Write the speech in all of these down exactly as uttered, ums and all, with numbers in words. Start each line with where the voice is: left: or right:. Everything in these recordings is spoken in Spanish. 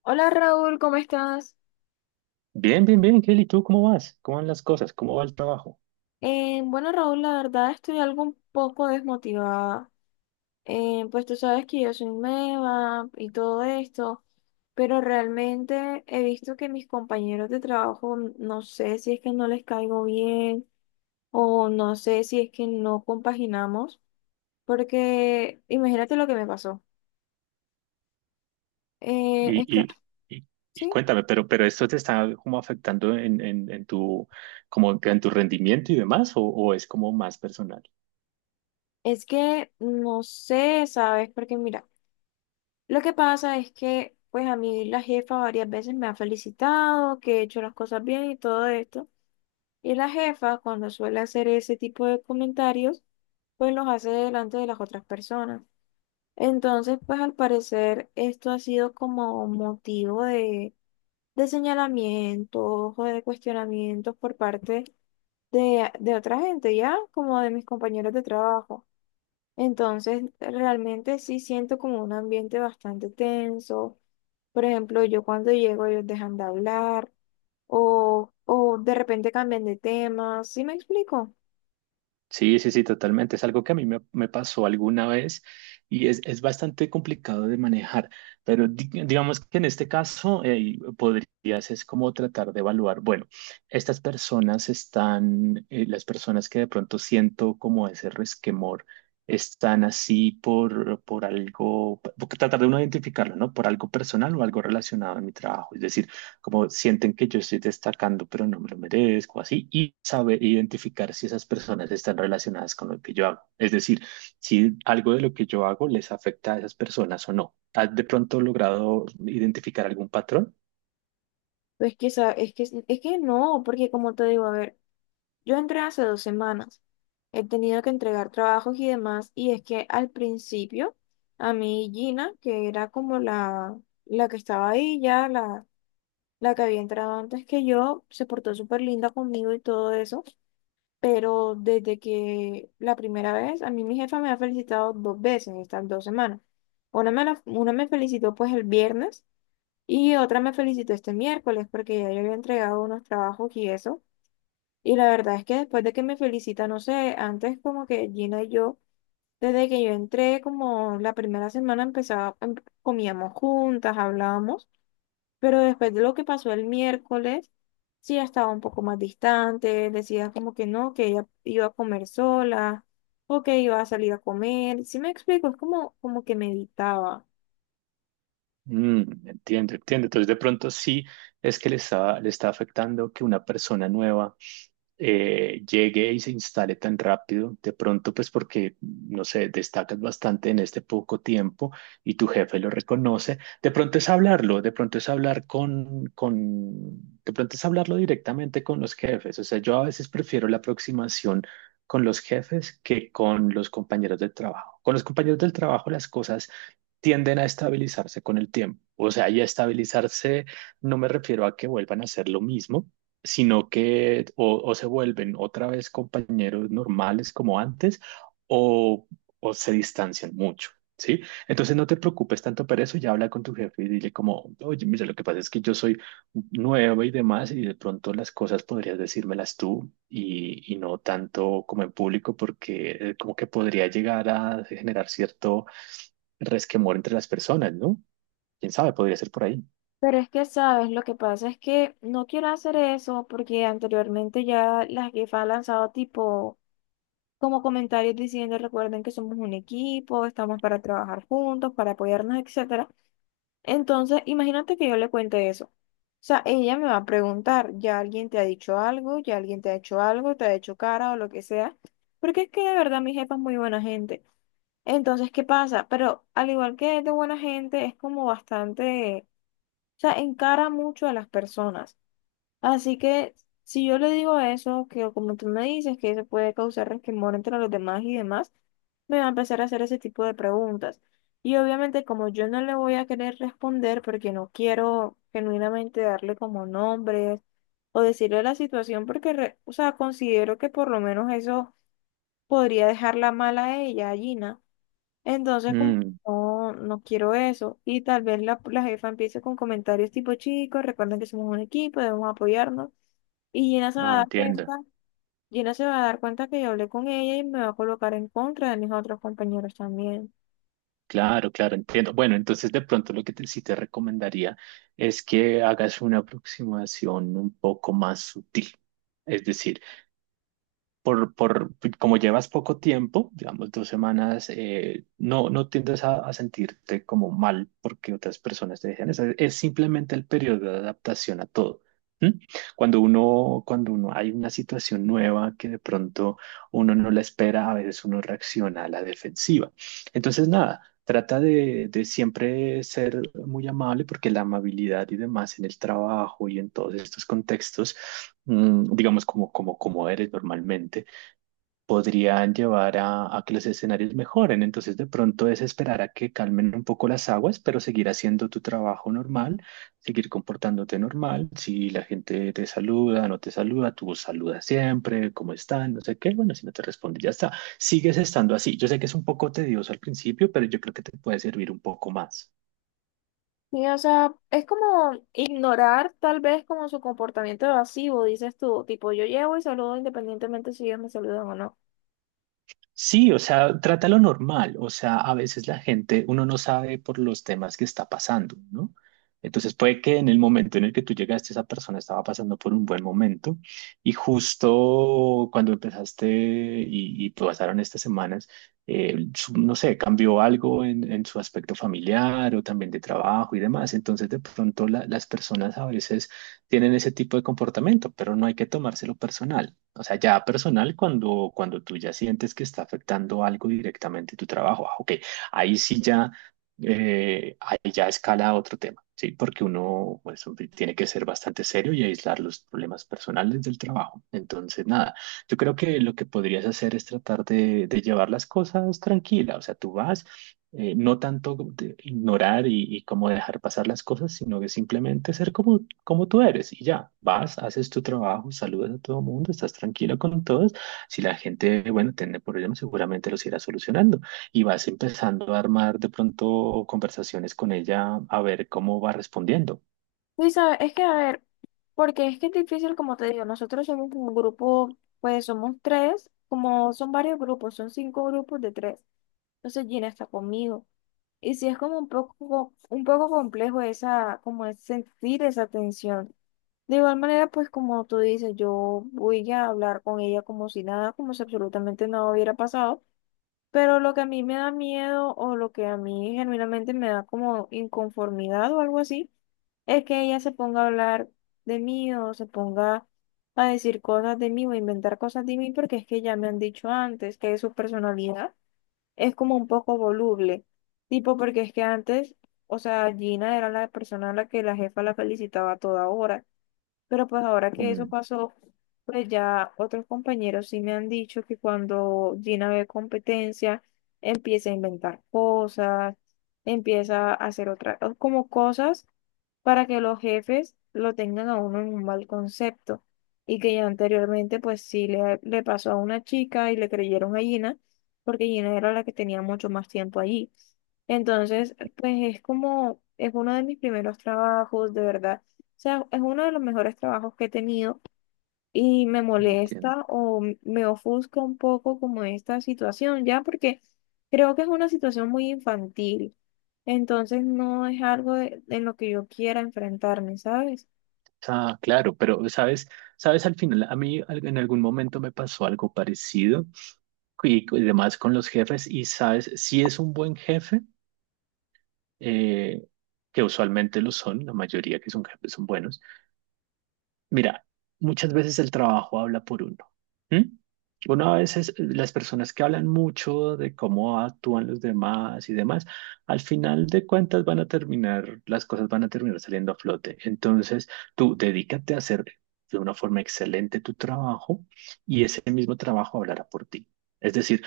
left: Hola Raúl, ¿cómo estás?
right: Bien, bien, bien, Kelly, ¿tú cómo vas? ¿Cómo van las cosas? ¿Cómo va el trabajo?
left: Eh, bueno Raúl, la verdad estoy algo un poco desmotivada. Eh, pues tú sabes que yo soy nueva y todo esto, pero realmente he visto que mis compañeros de trabajo, no sé si es que no les caigo bien o no sé si es que no compaginamos, porque imagínate lo que me pasó. Eh,
right: Y,
left: esta-
right: y, y, y
left: sí,
right: cuéntame, pero, pero esto te está como afectando en, en, en tu, como en tu rendimiento y demás, o, o ¿es como más personal?
left: es que no sé, ¿sabes? Porque mira. Lo que pasa es que, pues a mí la jefa varias veces me ha felicitado, que he hecho las cosas bien y todo esto. Y la jefa, cuando suele hacer ese tipo de comentarios, pues los hace delante de las otras personas. Entonces, pues al parecer esto ha sido como motivo de, de señalamientos o de cuestionamientos por parte de, de otra gente, ya como de mis compañeros de trabajo. Entonces, realmente sí siento como un ambiente bastante tenso. Por ejemplo, yo cuando llego ellos dejan de hablar o, o de repente cambian de tema, ¿sí me explico?
right: Sí, sí, sí, totalmente. Es algo que a mí me, me pasó alguna vez y es, es bastante complicado de manejar, pero di- digamos que en este caso eh, podrías es como tratar de evaluar, bueno, estas personas están, eh, las personas que de pronto siento como ese resquemor, están así por, por algo, por- tratar de uno identificarlo, ¿no? Por algo personal o algo relacionado a mi trabajo. Es decir, como sienten que yo estoy destacando, pero no me lo merezco, así, y saber identificar si esas personas están relacionadas con lo que yo hago. Es decir, si algo de lo que yo hago les afecta a esas personas o no. ¿Has de pronto logrado identificar algún patrón?
left: Es que, esa- es que, es que no, porque como te digo, a ver, yo entré hace dos semanas, he tenido que entregar trabajos y demás, y es que al principio a mí Gina, que era como la, la que estaba ahí ya, la, la que había entrado antes que yo, se portó súper linda conmigo y todo eso. Pero desde que la primera vez, a mí mi jefa me ha felicitado dos veces estas dos semanas. Una me, la- una me felicitó pues el viernes y otra me felicitó este miércoles porque ya yo había entregado unos trabajos y eso. Y la verdad es que después de que me felicita, no sé, antes como que Gina y yo, desde que yo entré como la primera semana empezaba, em- comíamos juntas, hablábamos. Pero después de lo que pasó el miércoles, sí ya estaba un poco más distante, decía como que no, que ella iba a comer sola o que iba a salir a comer. Sí me explico, es como, como que meditaba.
right: Mm, entiendo, entiendo. Entonces, de pronto sí es que le está, le está afectando que una persona nueva eh, llegue y se instale tan rápido, de pronto pues porque, no sé, destacas bastante en este poco tiempo y tu jefe lo reconoce, de pronto es hablarlo, de pronto es hablar con, con, de pronto es hablarlo directamente con los jefes, o sea, yo a veces prefiero la aproximación con los jefes que con los compañeros del trabajo. Con los compañeros del trabajo las cosas tienden a estabilizarse con el tiempo. O sea, y a estabilizarse no me refiero a que vuelvan a hacer lo mismo, sino que o, o se vuelven otra vez compañeros normales como antes o, o se distancian mucho. ¿Sí? Entonces no te preocupes tanto por eso, ya habla con tu jefe y dile como, oye, mira, lo que pasa es que yo soy nueva y demás y de pronto las cosas podrías decírmelas tú y, y no tanto como en público porque eh, como que podría llegar a generar cierto resquemor entre las personas, ¿no? ¿Quién sabe? Podría ser por ahí.
left: Pero es que, ¿sabes? Lo que pasa es que no quiero hacer eso porque anteriormente ya la jefa ha lanzado tipo como comentarios diciendo, recuerden que somos un equipo, estamos para trabajar juntos, para apoyarnos, etcétera. Entonces, imagínate que yo le cuente eso. O sea, ella me va a preguntar, ¿ya alguien te ha dicho algo? ¿Ya alguien te ha hecho algo? ¿Te ha hecho cara o lo que sea? Porque es que de verdad mi jefa es muy buena gente. Entonces, ¿qué pasa? Pero al igual que es de buena gente, es como bastante, o sea, encara mucho a las personas. Así que si yo le digo eso, que como tú me dices, que eso puede causar resquemor entre los demás y demás, me va a empezar a hacer ese tipo de preguntas. Y obviamente como yo no le voy a querer responder porque no quiero genuinamente darle como nombres o decirle la situación porque, re- o sea, considero que por lo menos eso podría dejarla mal a ella, a Gina. Entonces como
right: Mm,
left: no, no quiero eso. Y tal vez la, la jefa empiece con comentarios tipo, chicos, recuerden que somos un equipo, debemos apoyarnos. Y Gina se va
right: ah,
left: a dar
right: entiendo.
left: cuenta, Gina se va a dar cuenta que yo hablé con ella y me va a colocar en contra de mis otros compañeros también.
right: Claro, claro, entiendo. Bueno, entonces de pronto lo que te- sí te recomendaría es que hagas una aproximación un poco más sutil. Es decir, por, por como llevas poco tiempo, digamos dos semanas, eh, no, no tiendes a, a sentirte como mal porque otras personas te dejan. Es, es simplemente el periodo de adaptación a todo. ¿M? Cuando uno, cuando uno hay una situación nueva que de pronto uno no la espera, a veces uno reacciona a la defensiva. Entonces, nada, trata de, de siempre ser muy amable porque la amabilidad y demás en el trabajo y en todos estos contextos mm, digamos, como, como, como eres normalmente podrían llevar a, a que los escenarios mejoren. Entonces, de pronto es esperar a que calmen un poco las aguas, pero seguir haciendo tu trabajo normal, seguir comportándote normal. Si la gente te saluda, no te saluda, tú saludas siempre, ¿cómo están? No sé qué. Bueno, si no te responde, ya está. Sigues estando así. Yo sé que es un poco tedioso al principio, pero yo creo que te puede servir un poco más.
left: Sí, o sea, es como ignorar tal vez como su comportamiento evasivo, dices tú, tipo yo llevo y saludo independientemente si ellos me saludan o no.
right: Sí, o sea, trátalo normal. O sea, a veces la gente, uno no sabe por los temas que está pasando, ¿no? Entonces puede que en el momento en el que tú llegaste, esa persona estaba pasando por un buen momento y justo cuando empezaste y, y pasaron estas semanas, eh, su- no sé, cambió algo en, en su aspecto familiar o también de trabajo y demás. Entonces de pronto la- las personas a veces tienen ese tipo de comportamiento, pero no hay que tomárselo personal. O sea, ya personal, cuando, cuando tú ya sientes que está afectando algo directamente tu trabajo, ah, ok, ahí sí ya, eh, ahí ya escala a otro tema, ¿sí? Porque uno, pues, tiene que ser bastante serio y aislar los problemas personales del trabajo. Entonces, nada, yo creo que lo que podrías hacer es tratar de, de llevar las cosas tranquila. O sea, tú vas eh, no tanto de ignorar y, y como dejar pasar las cosas, sino que simplemente ser como, como tú eres y ya, vas, haces tu trabajo, saludas a todo el mundo, estás tranquilo con todos. Si la gente, bueno, tiene problemas, seguramente los irá solucionando y vas empezando a armar de pronto conversaciones con ella a ver cómo va respondiendo.
left: Y sabes, es que a ver, porque es que es difícil, como te digo, nosotros somos un grupo, pues somos tres, como son varios grupos, son cinco grupos de tres. Entonces Gina está conmigo. Y sí es como un poco, un poco complejo esa, como es sentir esa tensión. De igual manera, pues como tú dices, yo voy a hablar con ella como si nada, como si absolutamente nada hubiera pasado. Pero lo que a mí me da miedo o lo que a mí genuinamente me da como inconformidad o algo así, es que ella se ponga a hablar de mí o se ponga a decir cosas de mí o a inventar cosas de mí porque es que ya me han dicho antes que es su personalidad es como un poco voluble, tipo porque es que antes, o sea, Gina era la persona a la que la jefa la felicitaba a toda hora, pero pues ahora que
right: Mm,
left: eso pasó, pues ya otros compañeros sí me han dicho que cuando Gina ve competencia, empieza a inventar cosas, empieza a hacer otras, como cosas para que los jefes lo tengan a uno en un mal concepto. Y que ya anteriormente, pues sí, le, le pasó a una chica y le creyeron a Gina, porque Gina era la que tenía mucho más tiempo allí. Entonces, pues es como, es uno de mis primeros trabajos, de verdad. O sea, es uno de los mejores trabajos que he tenido y me
right: entiendo.
left: molesta o m- me ofusca un poco como esta situación, ya porque creo que es una situación muy infantil, entonces no es algo de- en lo que yo quiera enfrentarme, ¿sabes?
right: Ah, claro, pero sabes, sabes, al final, a mí al- en algún momento me pasó algo parecido y, y demás con los jefes y sabes, si es un buen jefe, eh, que usualmente lo son, la mayoría que son jefes son buenos. Mira, muchas veces el trabajo habla por uno. ¿M? Uno a veces, eh, las personas que hablan mucho de cómo actúan los demás y demás, al final de cuentas van a terminar, las cosas van a terminar saliendo a flote. Entonces, tú dedícate a hacer de una forma excelente tu trabajo y ese mismo trabajo hablará por ti. Es decir,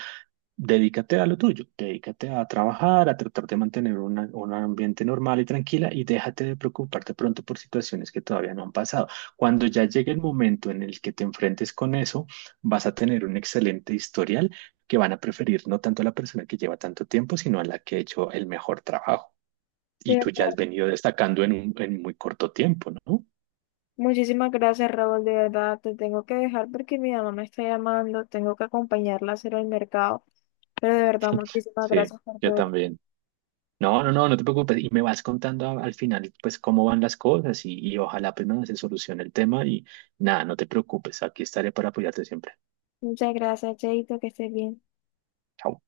right: dedícate a lo tuyo, dedícate a trabajar, a tratar de mantener una- un ambiente normal y tranquila y déjate de preocuparte pronto por situaciones que todavía no han pasado. Cuando ya llegue el momento en el que te enfrentes con eso, vas a tener un excelente historial que van a preferir no tanto a la persona que lleva tanto tiempo, sino a la que ha hecho el mejor trabajo.
left: De
right: Y tú ya
left: verdad.
right: has venido destacando en un, en muy corto tiempo, ¿no?
left: Muchísimas gracias, Raúl, de verdad, te tengo que dejar porque mi mamá me está llamando, tengo que acompañarla a hacer el mercado, pero de verdad, muchísimas
right: Sí,
left: gracias por
right: yo
left: todo.
right: también. No, no, no, no te preocupes. Y me vas contando a- al final, pues, cómo van las cosas y, y ojalá, pues, nada, se solucione el tema y nada, no te preocupes. Aquí estaré para apoyarte siempre.
left: Muchas gracias, Cheito, que estés bien.
right: Chao.